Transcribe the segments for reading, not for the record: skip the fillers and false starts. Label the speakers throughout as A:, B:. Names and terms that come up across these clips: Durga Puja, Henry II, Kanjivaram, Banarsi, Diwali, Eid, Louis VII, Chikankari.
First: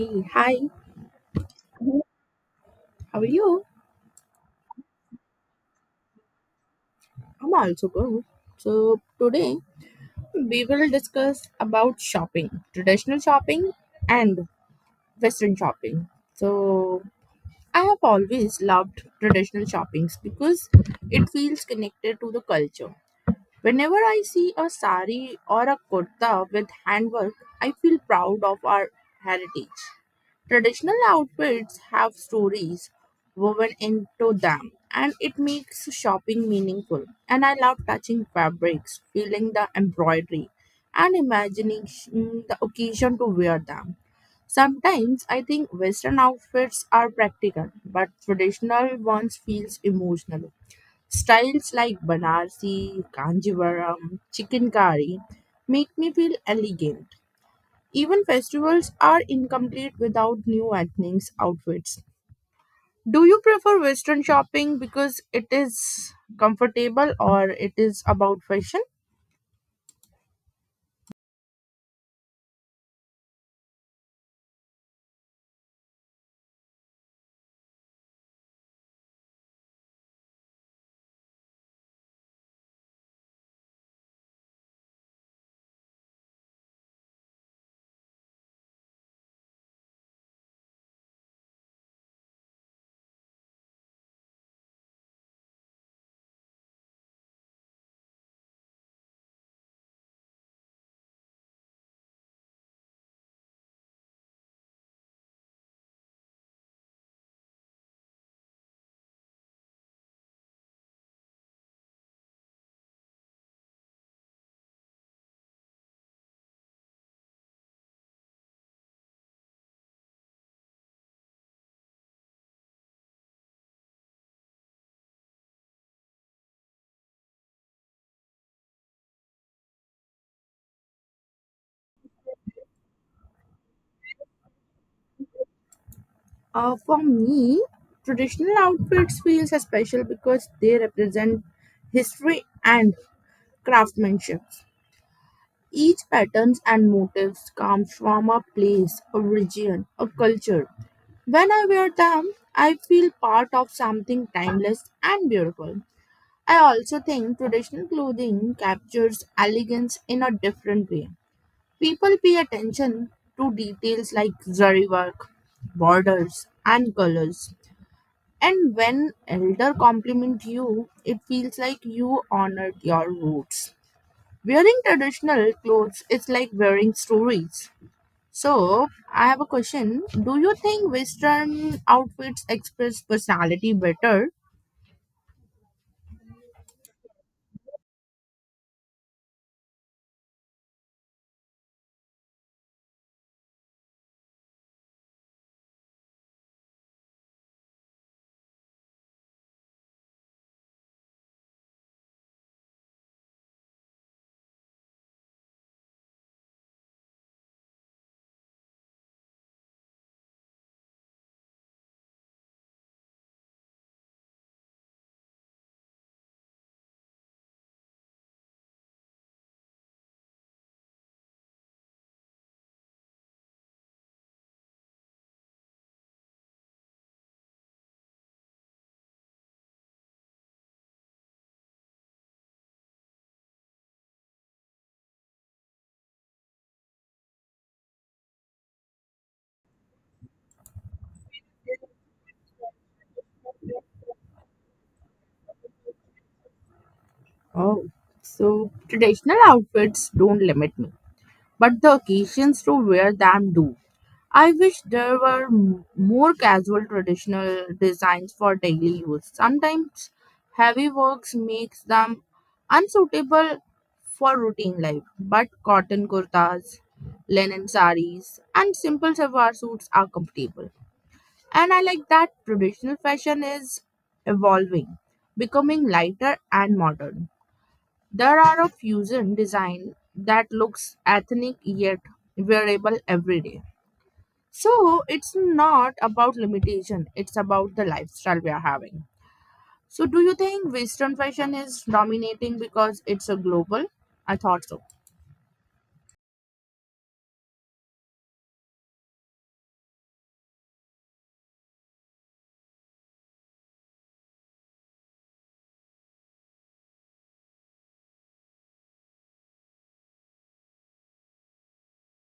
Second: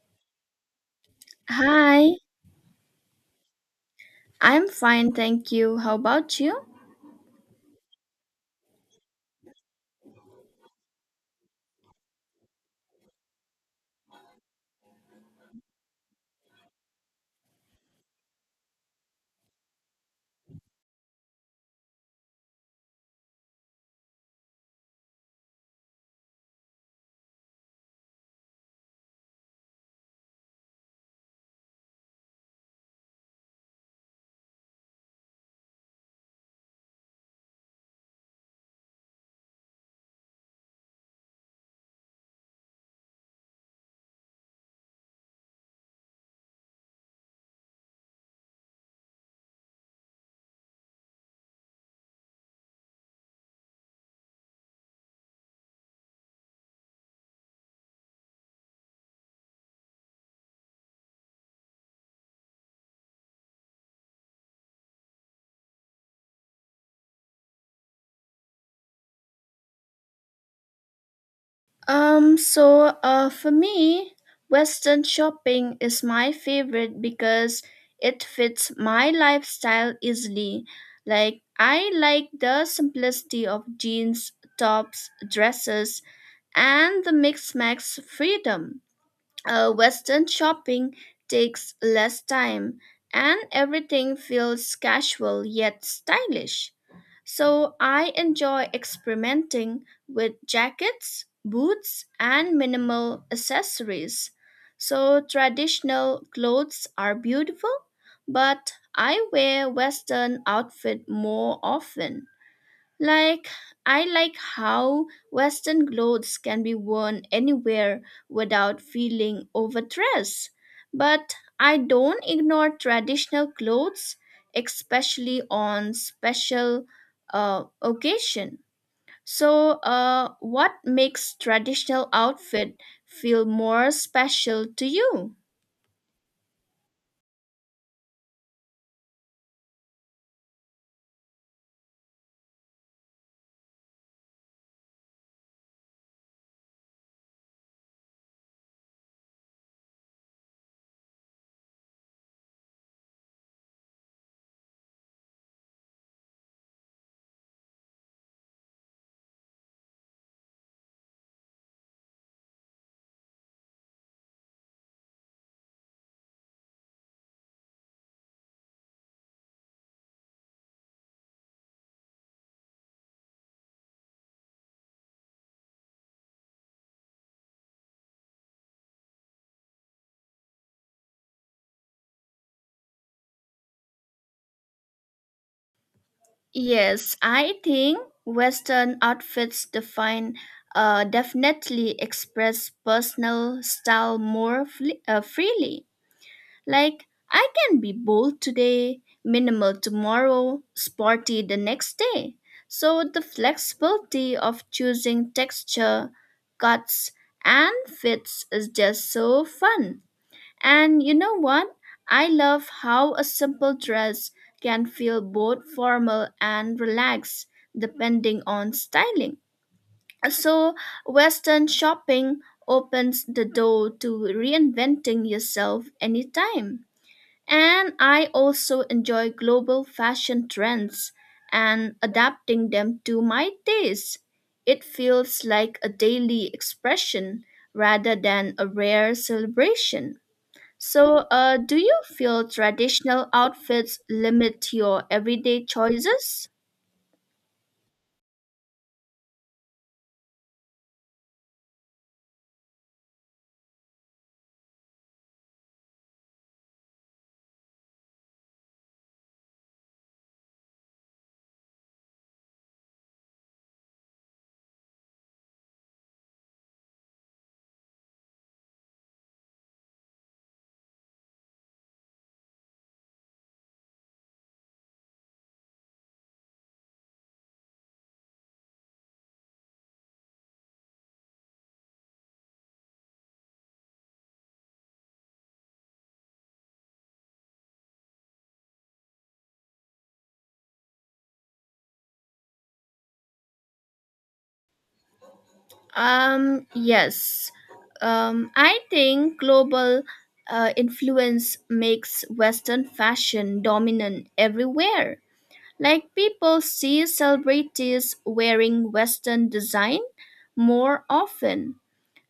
A: Hey, hi,
B: Hi,
A: how are you?
B: I'm fine, thank you. How about you?
A: I'm also good. So today we will discuss about shopping, traditional shopping and western shopping. So I have always loved traditional shoppings because it feels connected to the culture. Whenever I see a sari or a kurta with handwork, I feel proud of our heritage. Traditional outfits have stories woven into them, and it makes shopping meaningful. And I love touching fabrics, feeling the embroidery, and imagining the occasion to wear them. Sometimes I think Western outfits are practical, but traditional ones feels emotional. Styles like Banarsi, Kanjivaram, Chikankari make me feel elegant. Even festivals are incomplete without new ethnics outfits. Do you prefer Western shopping because it is comfortable or it is about fashion?
B: For me, Western shopping is my favorite because it fits my lifestyle easily. I like the simplicity of jeans, tops, dresses, and the mix max freedom. Western shopping takes less time and everything feels casual yet stylish. So I enjoy experimenting with jackets, boots, and minimal accessories. So traditional clothes are beautiful, but I wear Western outfit more often. Like, I like how Western clothes can be worn anywhere without feeling overdressed. But I don't ignore traditional clothes, especially on special occasion. So, what makes traditional outfit feel more special to you?
A: For me, traditional outfits feels special because they represent history and craftsmanship. Each patterns and motifs come from a place, a region, a culture. When I wear them, I feel part of something timeless and beautiful. I also think traditional clothing captures elegance in a different way. People pay attention to details like zari work, borders, and colors. And when elder compliment you, it feels like you honored your roots. Wearing traditional clothes is like wearing stories. So, I have a question. Do you think Western outfits express personality better?
B: Yes, I think Western outfits define definitely express personal style more freely. Like I can be bold today, minimal tomorrow, sporty the next day. So the flexibility of choosing texture, cuts, and fits is just so fun. And you know what? I love how a simple dress can feel both formal and relaxed depending on styling. So, Western shopping opens the door to reinventing yourself anytime. And I also enjoy global fashion trends and adapting them to my taste. It feels like a daily expression rather than a rare celebration. So, do you feel traditional outfits limit your everyday choices?
A: Oh, so traditional outfits don't limit me, but the occasions to wear them do. I wish there were more casual traditional designs for daily use. Sometimes heavy works makes them unsuitable for routine life, but cotton kurtas, linen saris, and simple salwar suits are comfortable. And I like that traditional fashion is evolving, becoming lighter and modern. There are a fusion design that looks ethnic yet wearable every day. So it's not about limitation, it's about the lifestyle we are having. So do you think Western fashion is dominating because it's a global? I thought so.
B: Yes. I think global influence makes Western fashion dominant everywhere. Like people see celebrities wearing Western design more often.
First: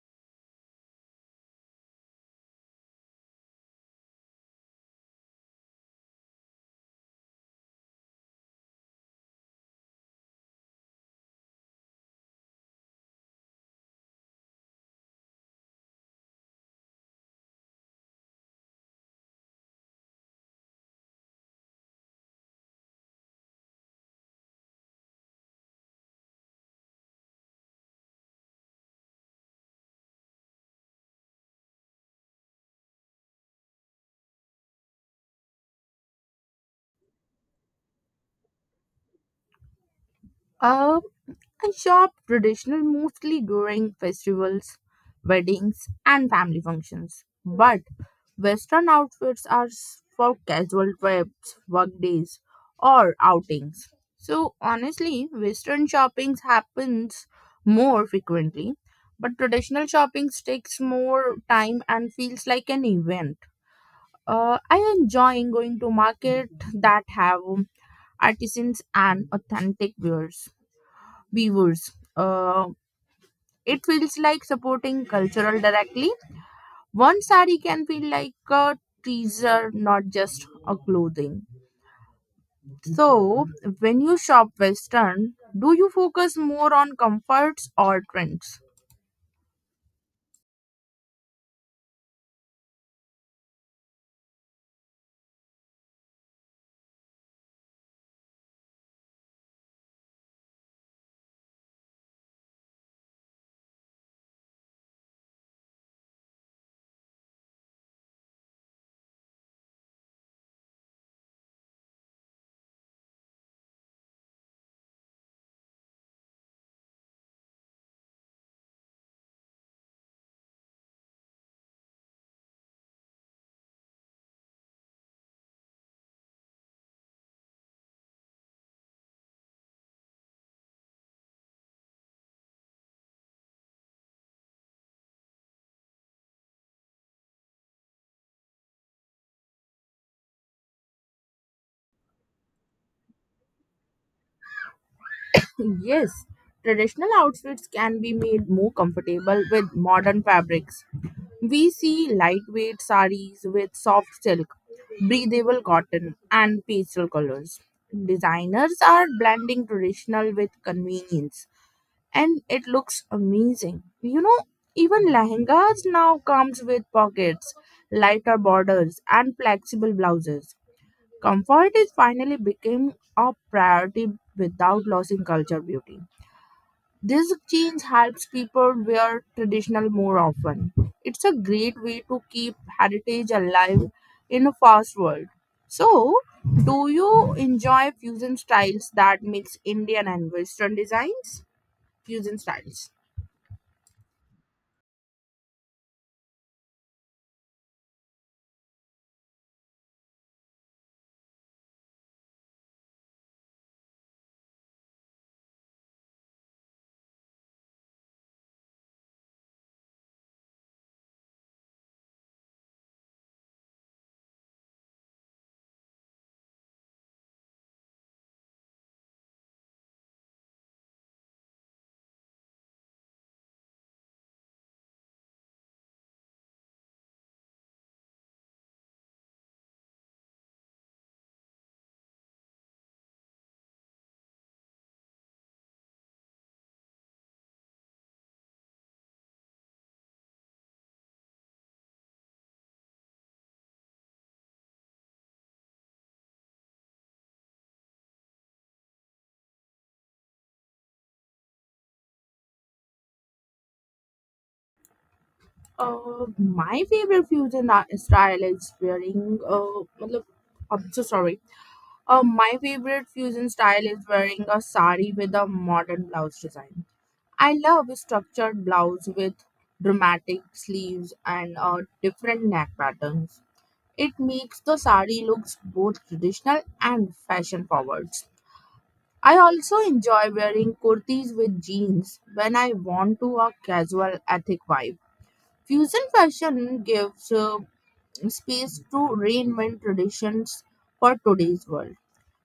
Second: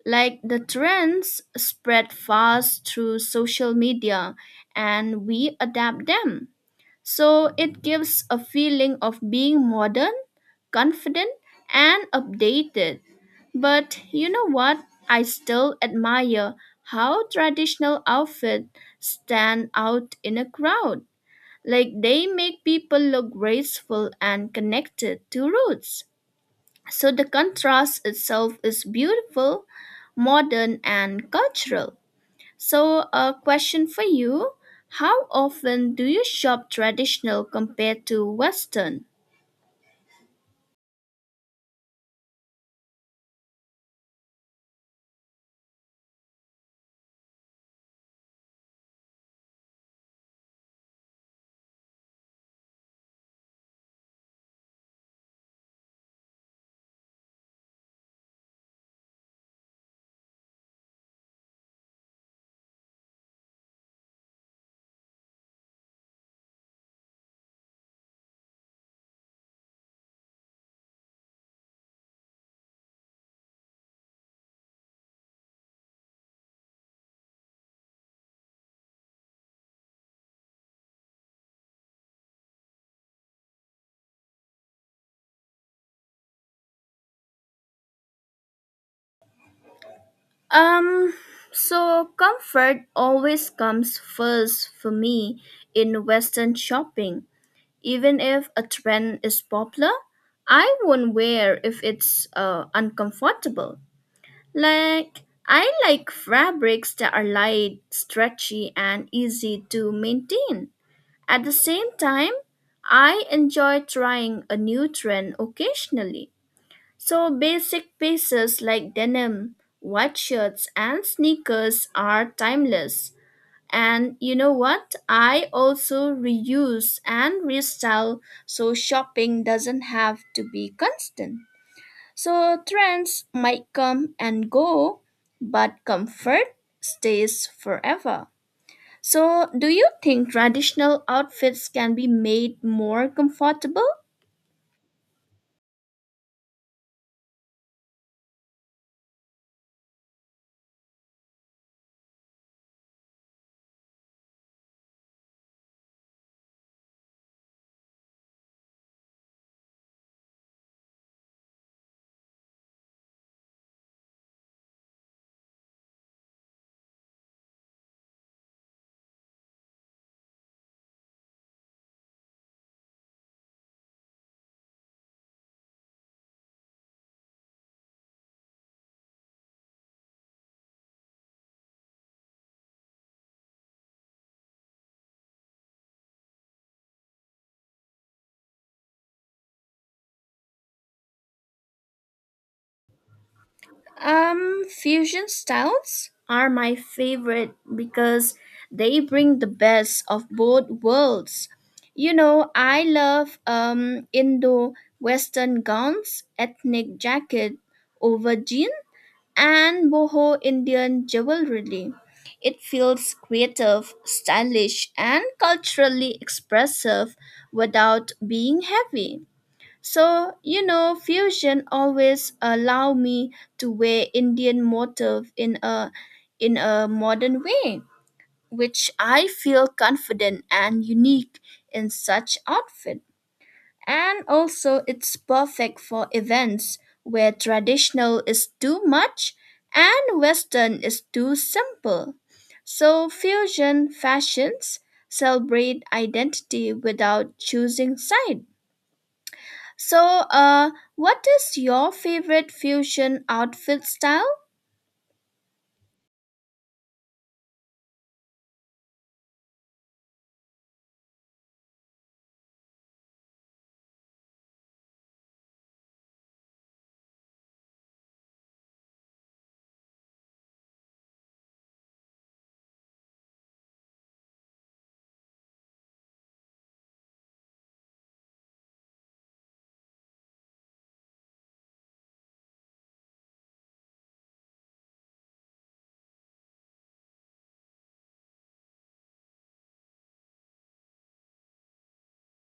B: Like the trends spread fast through social media and we adapt them. So it gives a feeling of being modern, confident, and updated. But you know what? I still admire how traditional outfits stand out in a crowd. Like they make people look graceful and connected to roots. So the contrast itself is beautiful, modern, and cultural. So, a question for you. How often do you shop traditional compared to Western?
A: Uh, I shop traditional mostly during festivals, weddings, and family functions. But Western outfits are for casual trips, work days, or outings. So honestly, Western shopping happens more frequently, but traditional shopping takes more time and feels like an event. I enjoy going to market that have artisans and authentic wares weavers. Uh, it feels like supporting cultural directly. One sari can feel like a teaser, not just a clothing. So, when you shop Western, do you focus more on comforts or trends?
B: Um, Comfort always comes first for me in Western shopping. Even if a trend is popular, I won't wear if it's uncomfortable. Like, I like fabrics that are light, stretchy, and easy to maintain. At the same time, I enjoy trying a new trend occasionally. So, basic pieces like denim, white shirts, and sneakers are timeless. And you know what? I also reuse and restyle so shopping doesn't have to be constant. So, trends might come and go, but comfort stays forever. So, do you think traditional outfits can be made more comfortable?
A: Yes, traditional outfits can be made more comfortable with modern fabrics. We see lightweight saris with soft silk, breathable cotton, and pastel colors. Designers are blending traditional with convenience, and it looks amazing. You know, even lehengas now comes with pockets, lighter borders, and flexible blouses. Comfort is finally became a priority without losing culture beauty. This change helps people wear traditional more often. It's a great way to keep heritage alive in a fast world. So, do you enjoy fusion styles that mix Indian and Western designs? Fusion styles.
B: Fusion styles are my favorite because they bring the best of both worlds. You know, I love Indo Western gowns, ethnic jacket over jeans and boho Indian jewelry. It feels creative, stylish, and culturally expressive without being heavy. So, you know, fusion always allow me to wear Indian motif in a modern way, which I feel confident and unique in such outfit. And also, it's perfect for events where traditional is too much and Western is too simple. So, fusion fashions celebrate identity without choosing side. So, what is your favorite fusion outfit style?
A: My favorite fusion style is wearing. I'm so sorry. My favorite fusion style is wearing a sari with a modern blouse design. I love a structured blouse with dramatic sleeves and different neck patterns. It makes the sari looks both traditional and fashion forward. I also enjoy wearing kurtis with jeans when I want to a casual ethic vibe. Fusion fashion gives space to reinvent traditions for today's world.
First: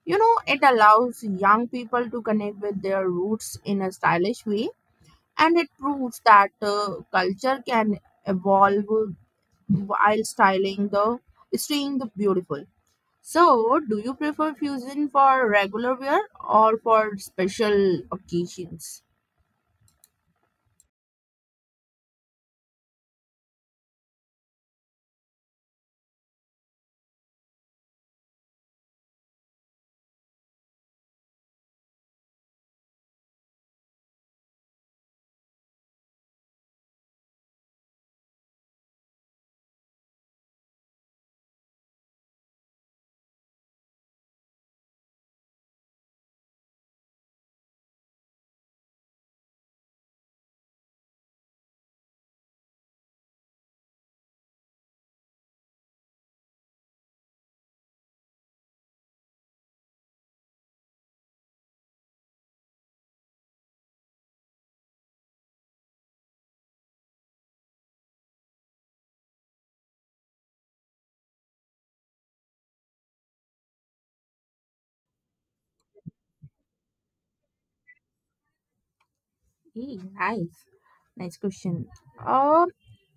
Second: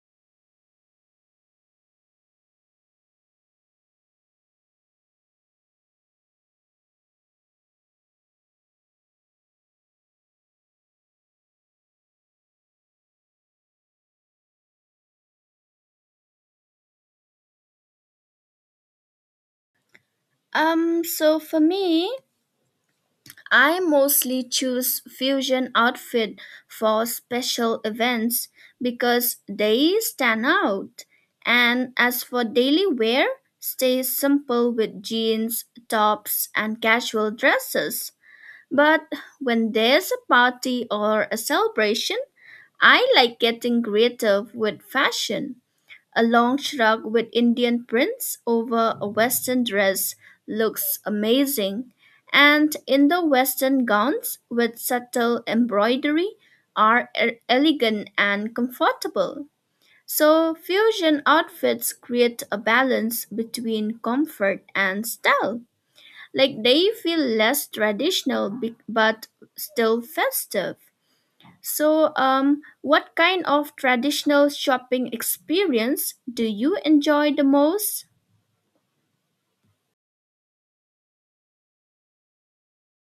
A: You know, it allows young people to connect with their roots in a stylish way, and it proves that culture can evolve while styling the staying the beautiful. So, do you prefer fusion for regular wear or for special occasions?
B: For me, I mostly choose fusion outfit for special events because they stand out. And as for daily wear, stay simple with jeans, tops, and casual dresses. But when there's a party or a celebration, I like getting creative with fashion. A long shrug with Indian prints over a Western dress looks amazing, and Indo Western gowns with subtle embroidery are elegant and comfortable. So, fusion outfits create a balance between comfort and style. Like they feel less but still festive. So, what kind of traditional shopping experience do you enjoy the most?
A: Hey, nice, nice question. Um,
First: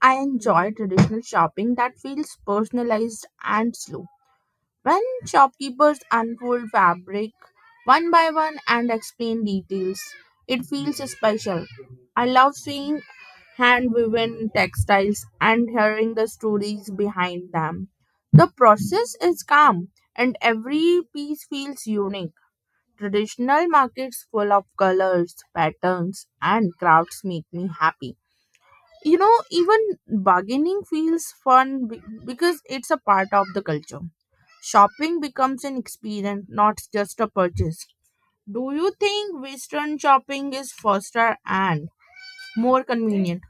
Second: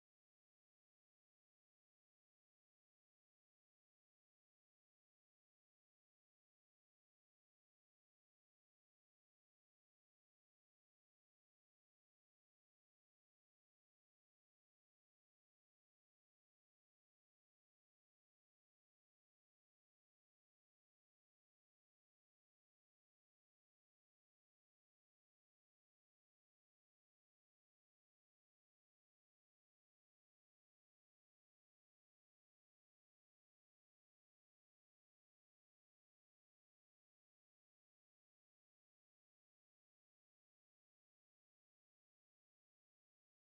A: I enjoy traditional shopping that feels personalized and slow. When shopkeepers unfold fabric one by one and explain details, it feels special. I love seeing hand woven textiles and hearing the stories behind them. The process is calm and every piece feels unique. Traditional markets full of colors, patterns, and crafts make me happy. You know, even bargaining feels fun because it's a part of the culture. Shopping becomes an experience, not just a purchase. Do you think western shopping is faster and more convenient?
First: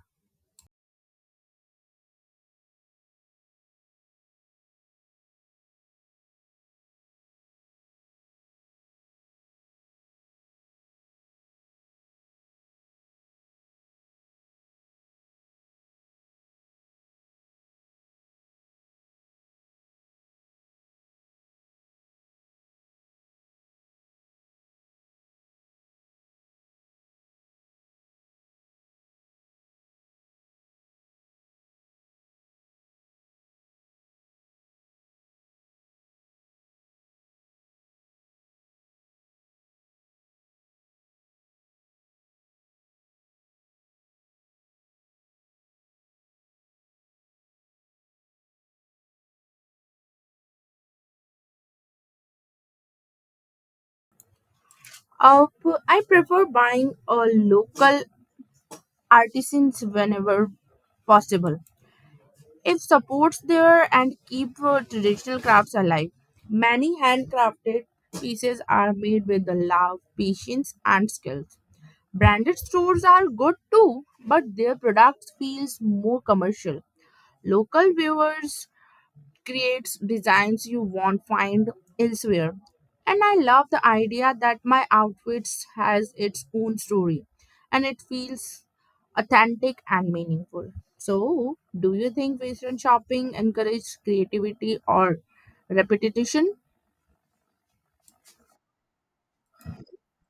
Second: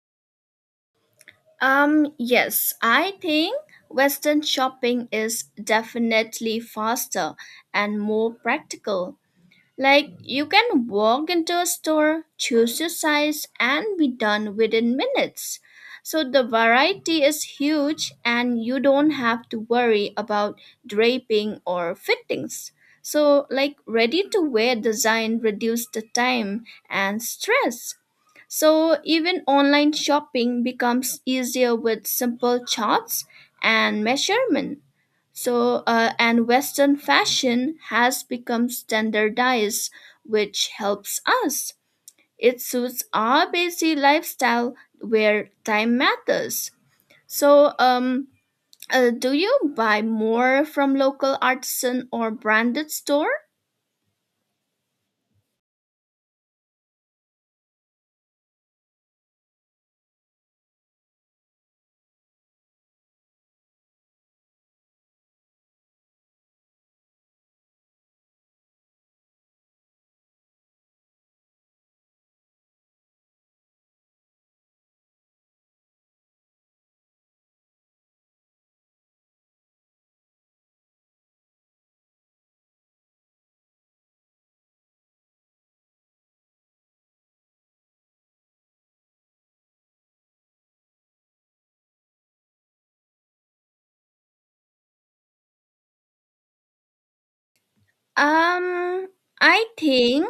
B: Yes, I think Western shopping is definitely faster and more practical. Like, you can walk into a store, choose your size, and be done within minutes. So, the variety is huge, and you don't have to worry about draping or fittings. So, like, ready to wear design reduces the time and stress. So, even online shopping becomes easier with simple charts and measurement. So, and Western fashion has become standardized, which helps us. It suits our busy lifestyle where time matters. So, do you buy more from local artisan or branded store?
A: I prefer buying a local artisans whenever possible. It supports there and keep traditional crafts alive. Many handcrafted pieces are made with the love patience and skill. Branded stores are good too, but their product feels more commercial. Local viewers creates designs you won't find elsewhere. And I love the idea that my outfits has its own story and it feels authentic and meaningful. So, do you think Western shopping encourages creativity or repetition?
B: Um, I think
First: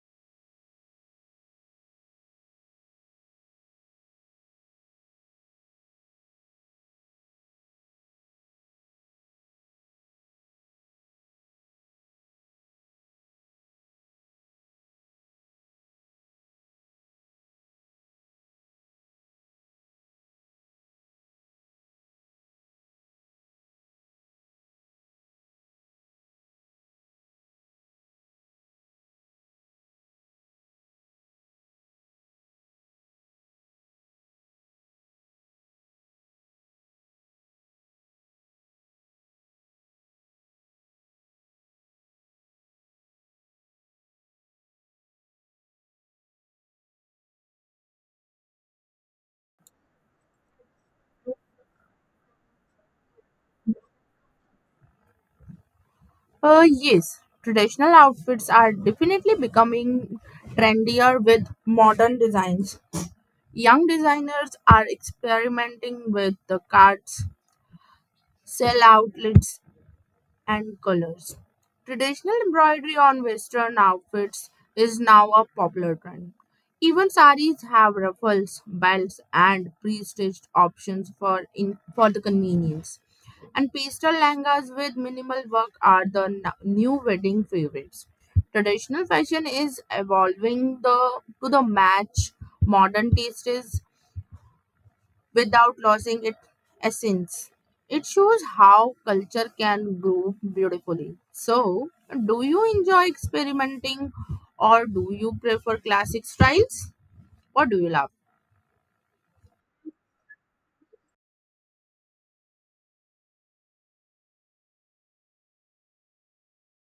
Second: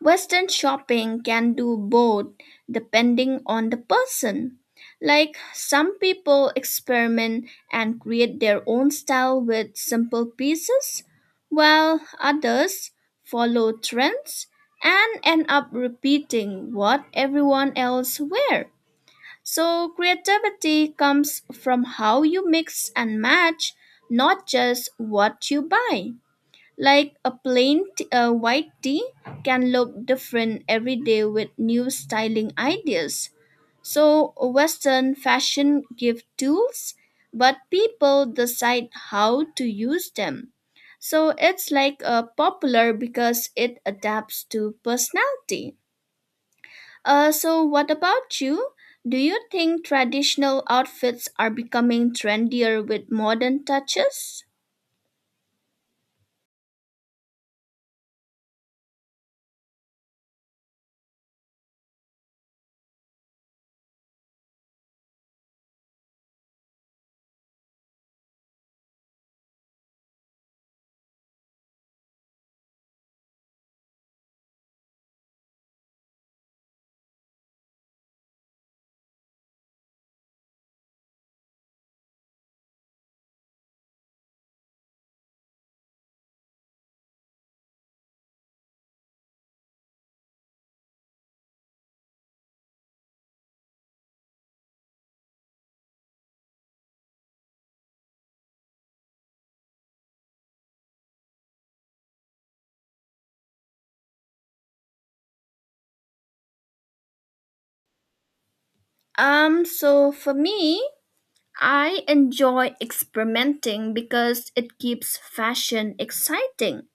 B: Western shopping can do both depending on the person. Like some people experiment and create their own style with simple pieces, while others follow trends and end up repeating what everyone else wear. So creativity comes from how you mix and match, not just what you buy. Like a plain white tee can look different every day with new styling ideas. So Western fashion give tools, but people decide how to use them. So it's like popular because it adapts to personality. So what about you? Do you think traditional outfits are becoming trendier with modern touches?
A: Yes, traditional outfits are definitely becoming trendier with modern designs. Young designers are experimenting with the cards, sell outlets, and colors. Traditional embroidery on Western outfits is now a popular trend. Even saris have ruffles, belts, and pre-stitched options for in for the convenience. And pastel langas with minimal work are the new wedding favorites. Traditional fashion is evolving the to the match modern tastes without losing its essence. It shows how culture can grow beautifully. So, do you enjoy experimenting or do you prefer classic styles? What do you love?
B: For me, I enjoy experimenting because it keeps fashion exciting.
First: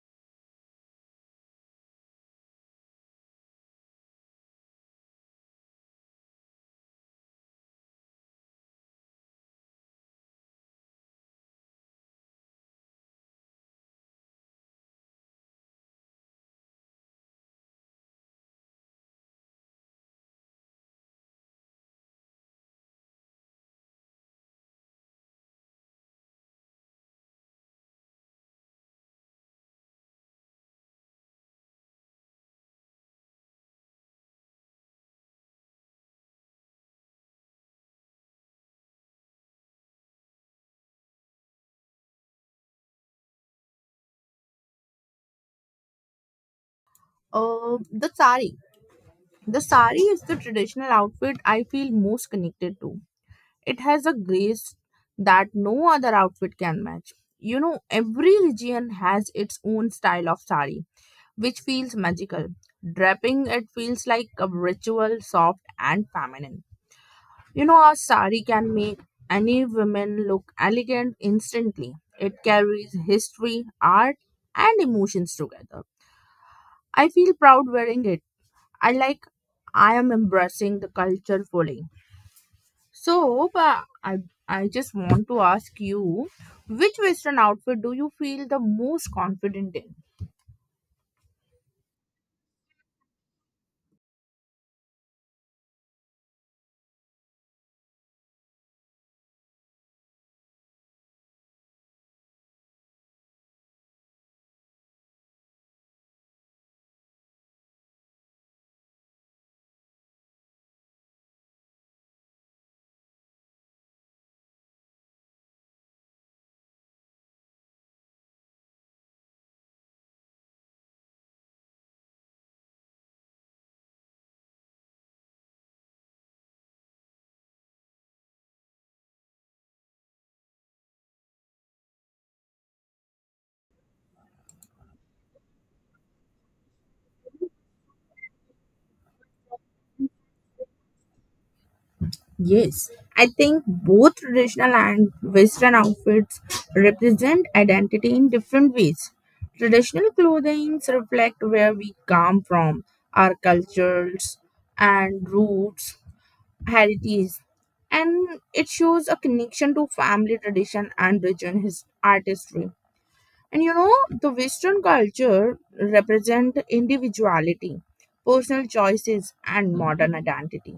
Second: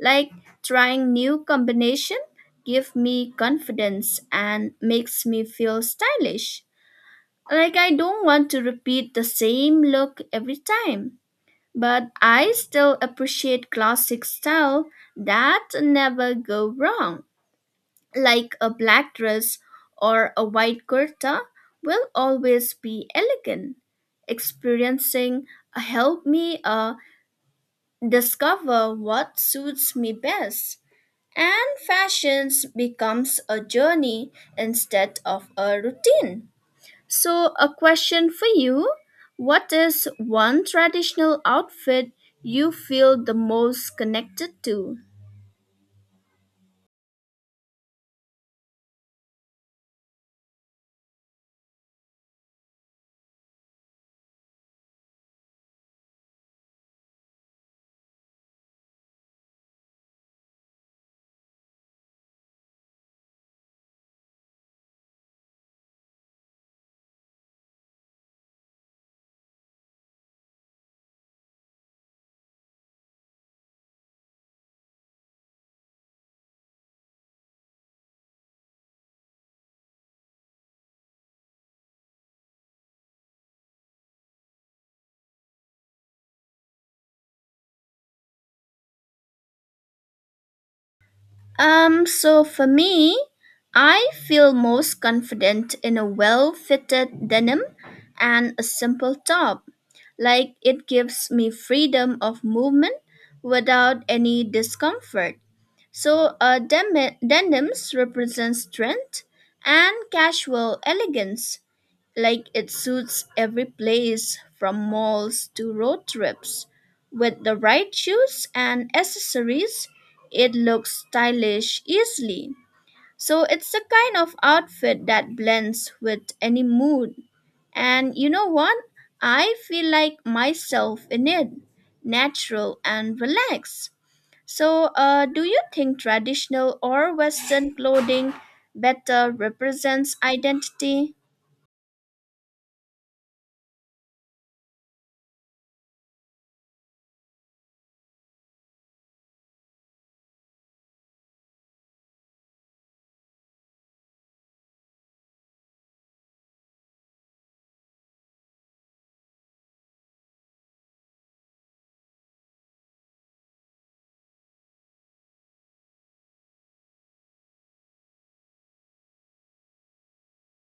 B: Like trying new combination give me confidence and makes me feel stylish. Like I don't want to repeat the same look every time. But I still appreciate classic style that never go wrong like a black dress or a white kurta will always be elegant. Experiencing help me discover what suits me best. And fashions becomes a journey instead of a routine. So a question for you. What is one traditional outfit you feel the most connected to?
A: The sari. The sari is the traditional outfit I feel most connected to. It has a grace that no other outfit can match. You know, every region has its own style of sari which feels magical. Draping it feels like a ritual, soft and feminine. You know, a sari can make any woman look elegant instantly. It carries history, art, and emotions together. I feel proud wearing it. I like I am embracing the culture fully. So, but I just want to ask you, which western outfit do you feel the most confident in?
B: For me, I feel most confident in a well fitted denim and a simple top. Like it gives me freedom of movement without any discomfort. So denims represent strength and casual elegance. Like it suits every place from malls to road trips. With the right shoes and accessories, it looks stylish easily. So it's the kind of outfit that blends with any mood. And you know what? I feel like myself in it, natural and relaxed. So, do you think traditional or Western clothing better represents identity?
A: Yes, I think both traditional and Western outfits represent identity in different ways. Traditional clothing reflect where we come from, our cultures and roots, heritage, and it shows a connection to family tradition and region his artistry. And you know, the Western culture represent individuality, personal choices, and modern identity.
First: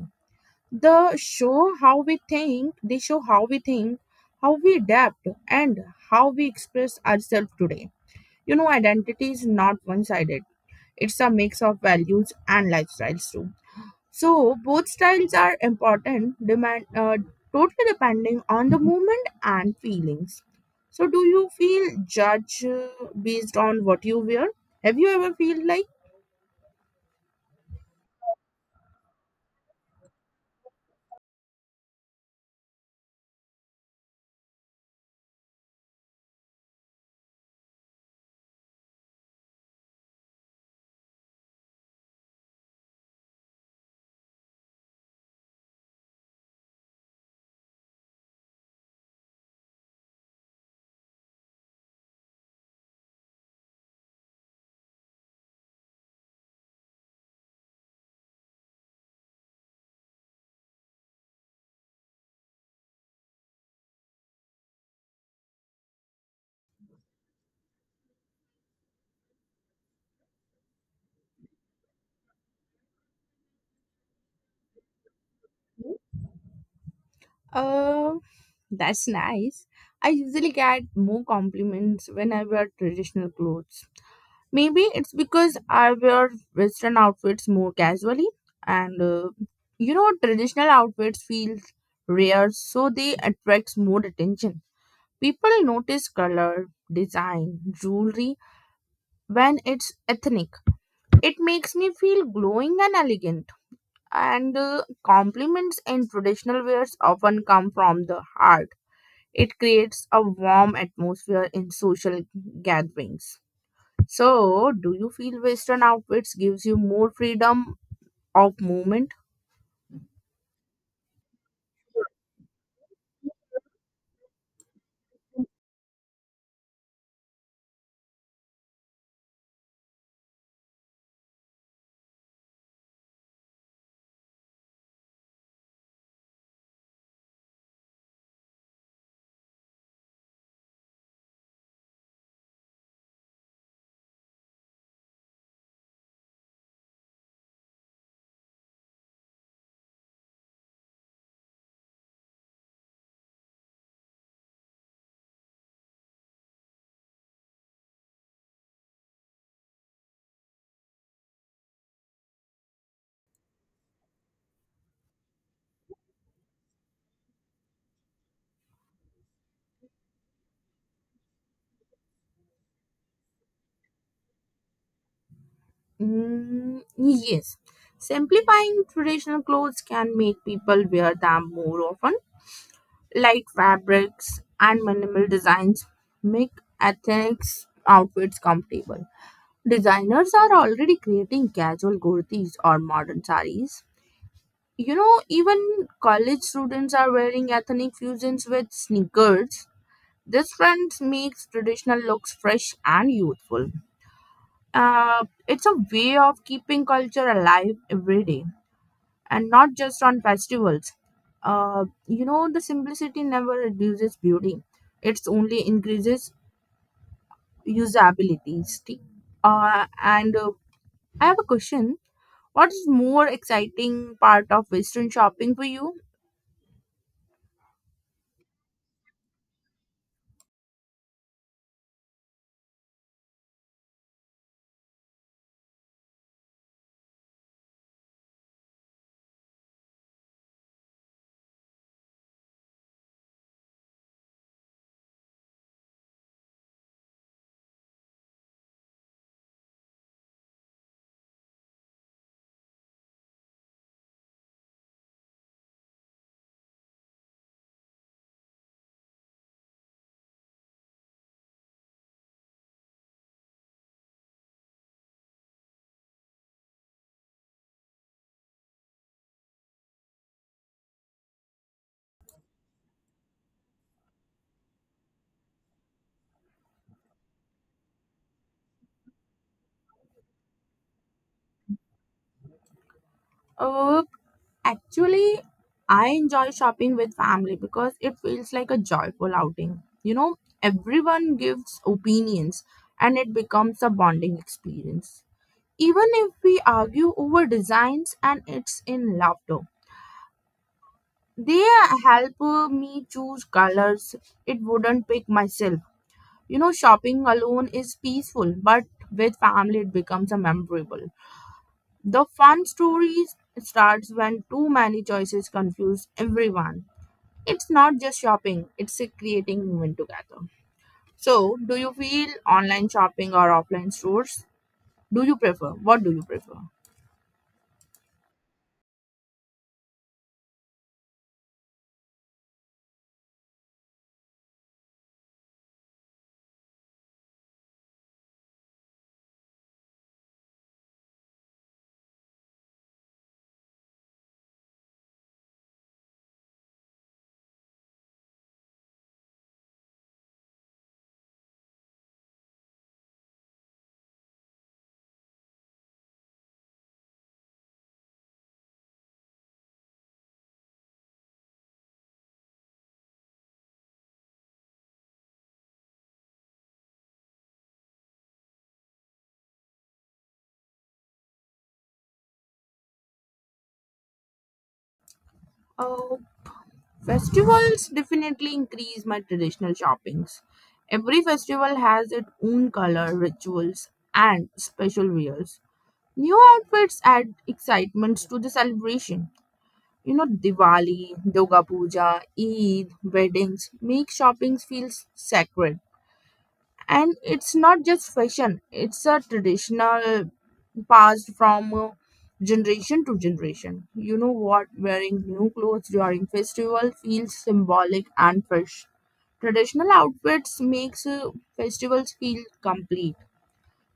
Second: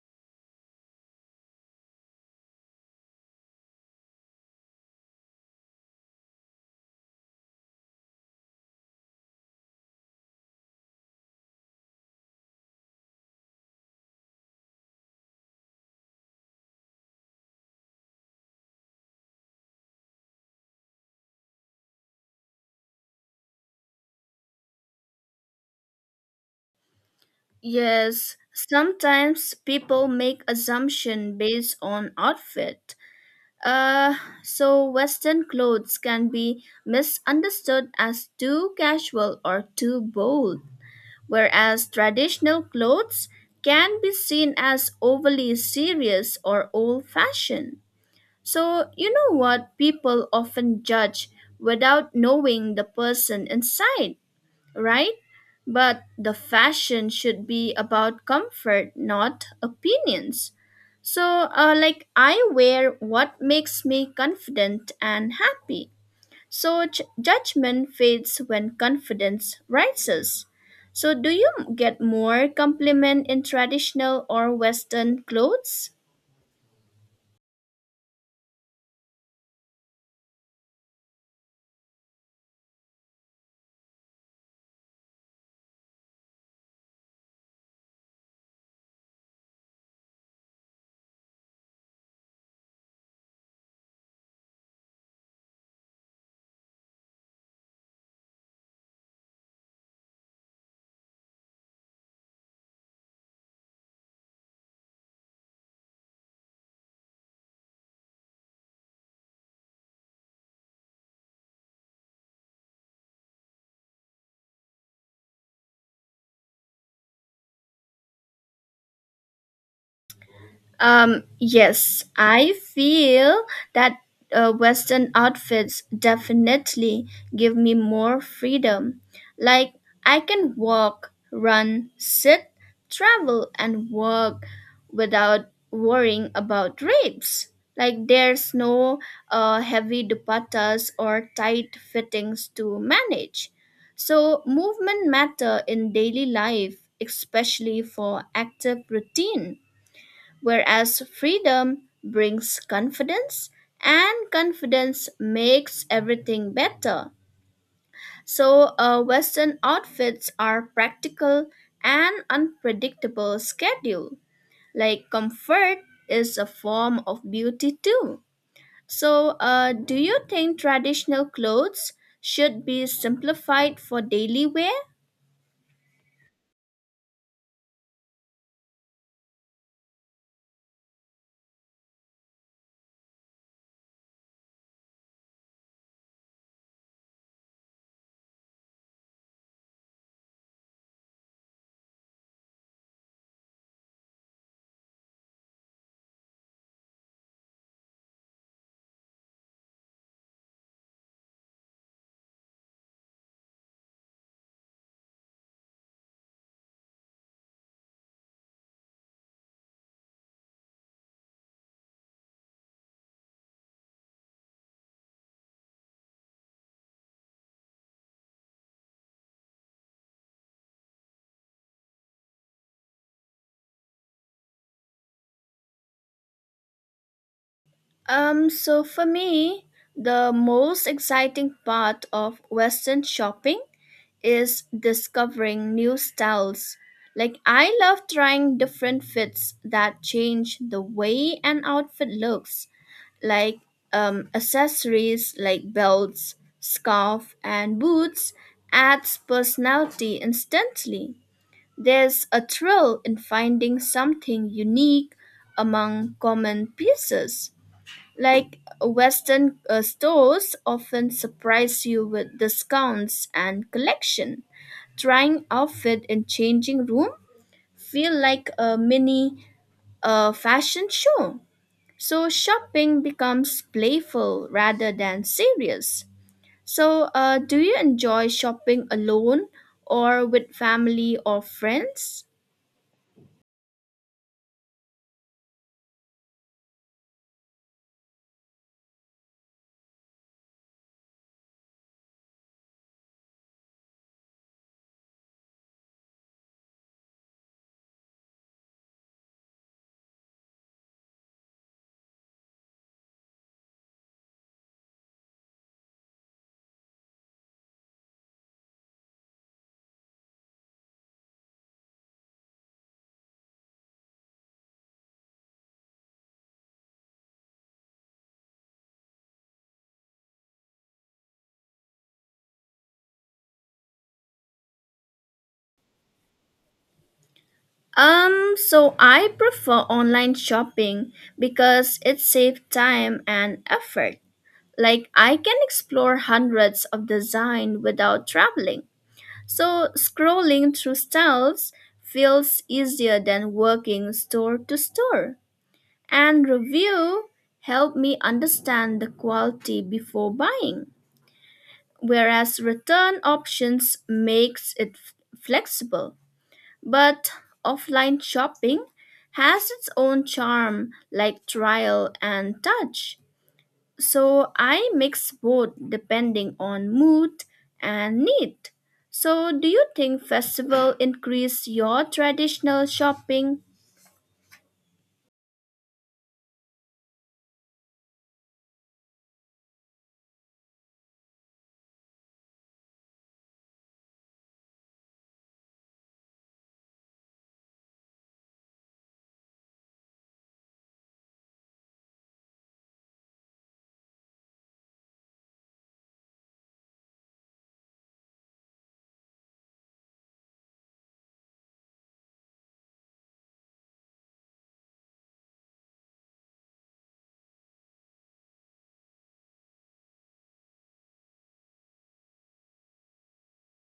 A: They show how we think, how we adapt, and how we express ourselves today. You know, identity is not one sided, it's a mix of values and lifestyles too. So, both styles are important, demand, totally depending on the moment and feelings. So, do you feel judged based on what you wear? Have you ever feel like?
B: Yes, sometimes people make assumption based on outfit. Uh, so Western clothes can be misunderstood as too casual or too bold, whereas traditional clothes can be seen as overly serious or old-fashioned. So, you know what? People often judge without knowing the person inside, right? But the fashion should be about comfort, not opinions. So, like, I wear what makes me confident and happy. So, judgment fades when confidence rises. So, do you get more compliment in traditional or Western clothes?
A: Uh, That's nice. I usually get more compliments when I wear traditional clothes. Maybe it's because I wear Western outfits more casually, and you know, traditional outfits feel rare, so they attract more attention. People notice color, design, jewelry when it's ethnic. It makes me feel glowing and elegant. And compliments in traditional wears often come from the heart. It creates a warm atmosphere in social gatherings. So, do you feel Western outfits gives you more freedom of movement?
B: Yes, I feel that Western outfits definitely give me more freedom. Like, I can walk, run, sit, travel, and work without worrying about rates. Like, there's no heavy dupattas or tight fittings to manage. So, movement matter in daily life, especially for active routine. Whereas freedom brings confidence, and confidence makes everything better. So, Western outfits are practical and unpredictable schedule. Like comfort is a form of beauty too. So, do you think traditional clothes should be simplified for daily wear?
A: Mm, yes. Simplifying traditional clothes can make people wear them more often. Light fabrics and minimal designs make ethnic outfits comfortable. Designers are already creating casual kurtis or modern saris. You know, even college students are wearing ethnic fusions with sneakers. This trend makes traditional looks fresh and youthful. It's a way of keeping culture alive every day and not just on festivals. You know, the simplicity never reduces beauty, it's only increases usability. And I have a question. What is more exciting part of Western shopping for you?
B: For me, the most exciting part of Western shopping is discovering new styles. Like, I love trying different fits that change the way an outfit looks, like accessories like belts, scarf, and boots adds personality instantly. There's a thrill in finding something unique among common pieces. Like Western stores often surprise you with discounts and collection trying outfit in changing room feel like a mini fashion show. So shopping becomes playful rather than serious. So do you enjoy shopping alone or with family or friends?
A: Uh, actually, I enjoy shopping with family because it feels like a joyful outing. You know, everyone gives opinions and it becomes a bonding experience. Even if we argue over designs and it's in laughter, they help me choose colors it wouldn't pick myself. You know, shopping alone is peaceful, but with family it becomes a memorable. The fun story starts when too many choices confuse everyone. It's not just shopping, it's a creating moment together. So, do you feel online shopping or offline stores? Do you prefer? What do you prefer?
B: I prefer online shopping because it saves time and effort. Like I can explore hundreds of design without traveling. So scrolling through shelves feels easier than working store to store. And review help me understand the quality before buying, whereas return options makes it flexible. But offline shopping has its own charm like trial and touch. So I mix both depending on mood and need. So do you think festival increase your traditional shopping?
A: Uh, festivals definitely increase my traditional shoppings. Every festival has its own color, rituals, and special wears. New outfits add excitement to the celebration. You know, Diwali, Durga Puja, Eid, weddings make shopping feels sacred. And it's not just fashion, it's a traditional passed from generation to generation. You know what? Wearing new clothes during festival feels symbolic and fresh. Traditional outfits makes festivals feel complete.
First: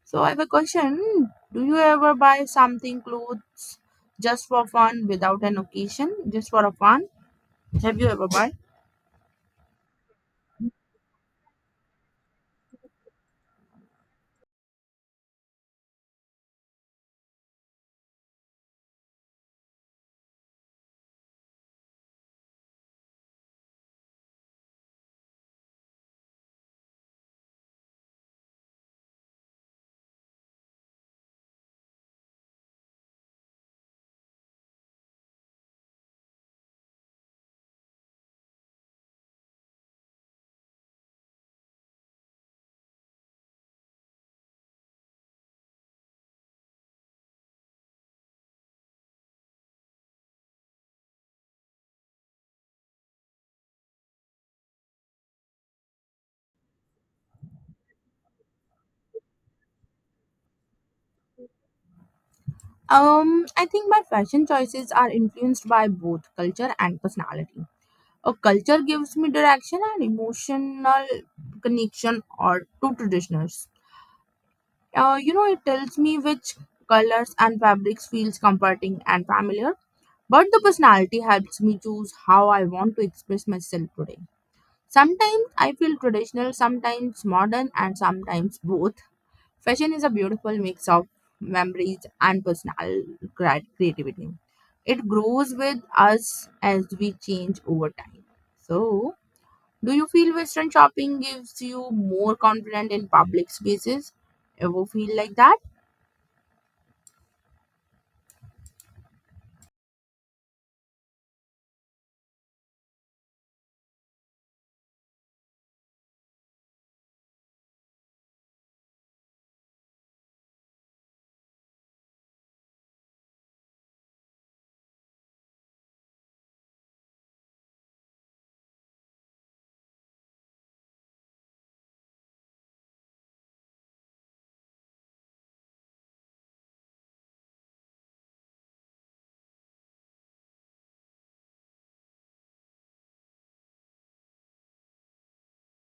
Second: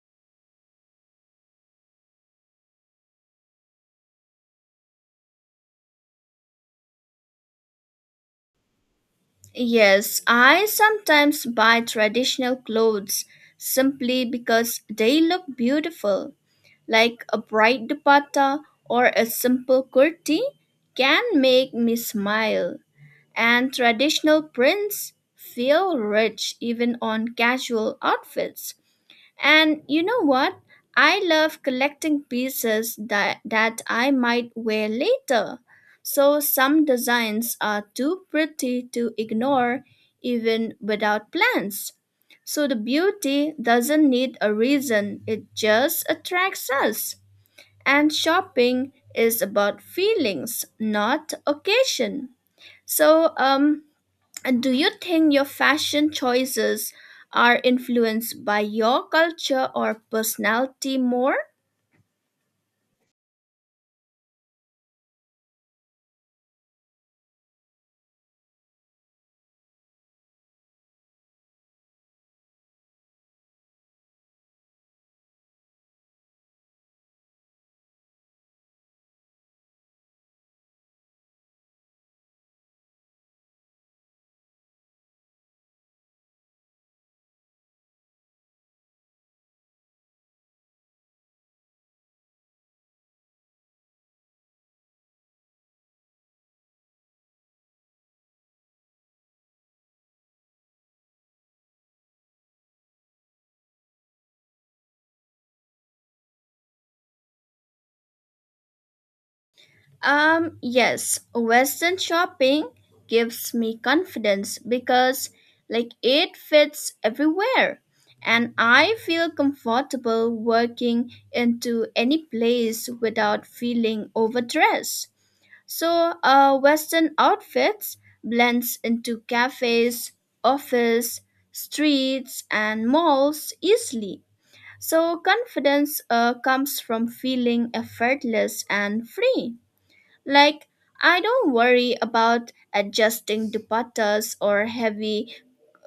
A: So I have a question. Do you ever buy something clothes just for fun without an occasion, just for a fun? Have you ever buy?
B: Yes, I sometimes buy traditional clothes simply because they look beautiful. Like a bright dupatta or a simple kurti can make me smile. And traditional prints feel rich even on casual outfits. And you know what? I love collecting pieces that I might wear later. So some designs are too pretty to ignore even without plans. So the beauty doesn't need a reason, it just attracts us. And shopping is about feelings, not occasion. So, and do you think your fashion choices are influenced by your culture or personality more?
A: I think my fashion choices are influenced by both culture and personality. A culture gives me direction and emotional connection or to traditionals. You know, it tells me which colors and fabrics feels comforting and familiar. But the personality helps me choose how I want to express myself today. Sometimes I feel traditional, sometimes modern, and sometimes both. Fashion is a beautiful mix of memories and personal creativity. It grows with us as we change over time. So, do you feel Western shopping gives you more confidence in public spaces? Ever feel like that?
B: Yes, Western shopping gives me confidence because like it fits everywhere and I feel comfortable working into any place without feeling overdressed. So, Western outfits blends into cafes, office, streets, and malls easily. So, confidence comes from feeling effortless and free. Like, I don't worry about adjusting dupattas or heavy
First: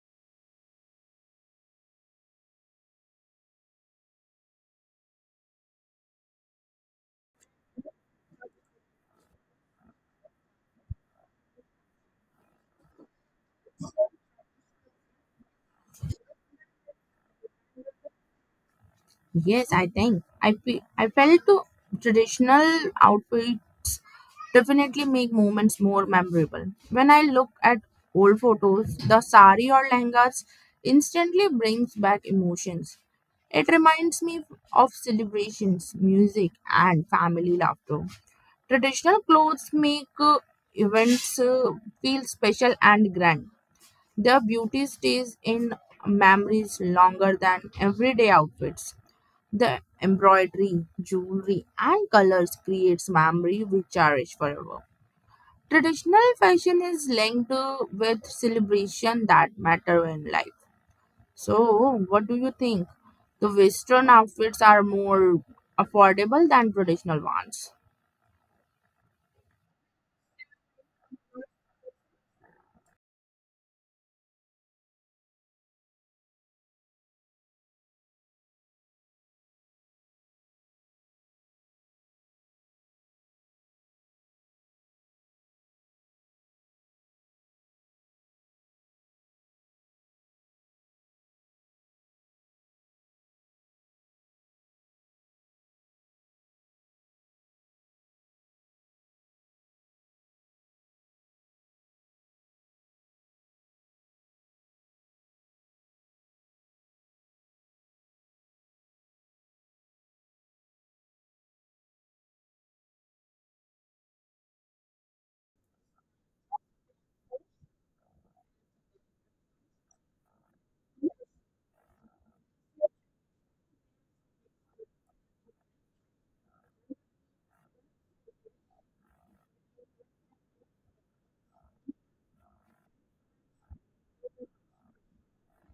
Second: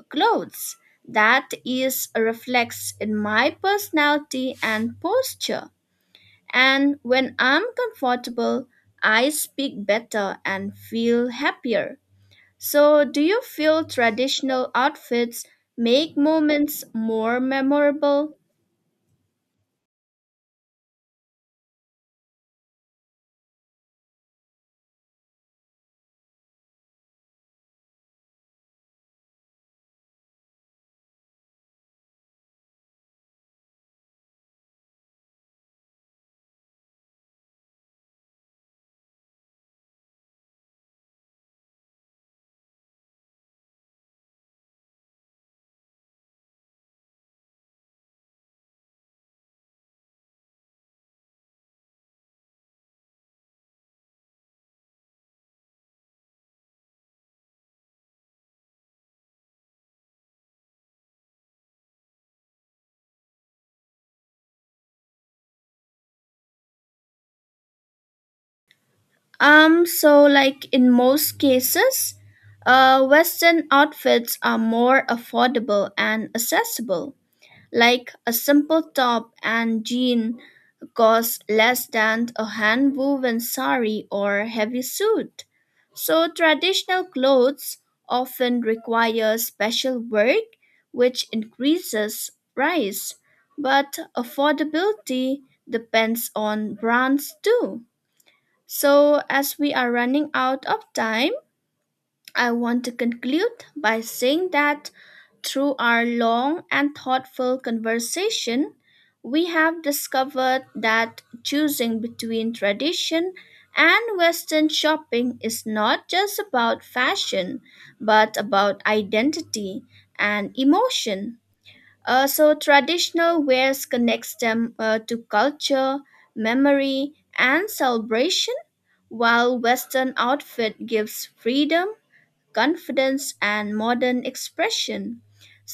B: clothes. That is reflects in my personality and posture. And when I'm comfortable, I speak better and feel happier. So, do you feel traditional outfits make moments more memorable?
A: Yes, I think I felt the traditional outfits definitely make moments more memorable. When I look at old photos, the sari or langas instantly brings back emotions. It reminds me of celebrations, music, and family laughter. Traditional clothes make events feel special and grand. Their beauty stays in memories longer than everyday outfits. The embroidery, jewelry, and colors creates memory we cherish forever. Traditional fashion is linked with celebration that matter in life. So, what do you think? The Western outfits are more affordable than traditional ones.
B: Like in most cases, Western outfits are more affordable and accessible. Like a simple top and jean cost less than a hand woven sari or heavy suit. So traditional clothes often require special work which increases price, but affordability depends on brands too. So as we are running out of time, I want to conclude by saying that through our long and thoughtful conversation, we have discovered that choosing between tradition and Western shopping is not just about fashion, but about identity and emotion. So, traditional wares connects them to culture, memory, and celebration, while Western outfit gives freedom confidence, and modern expression.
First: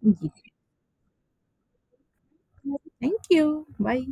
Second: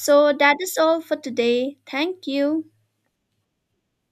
A: Yes.
B: that is all for today. Thank you.
A: Thank you. Bye.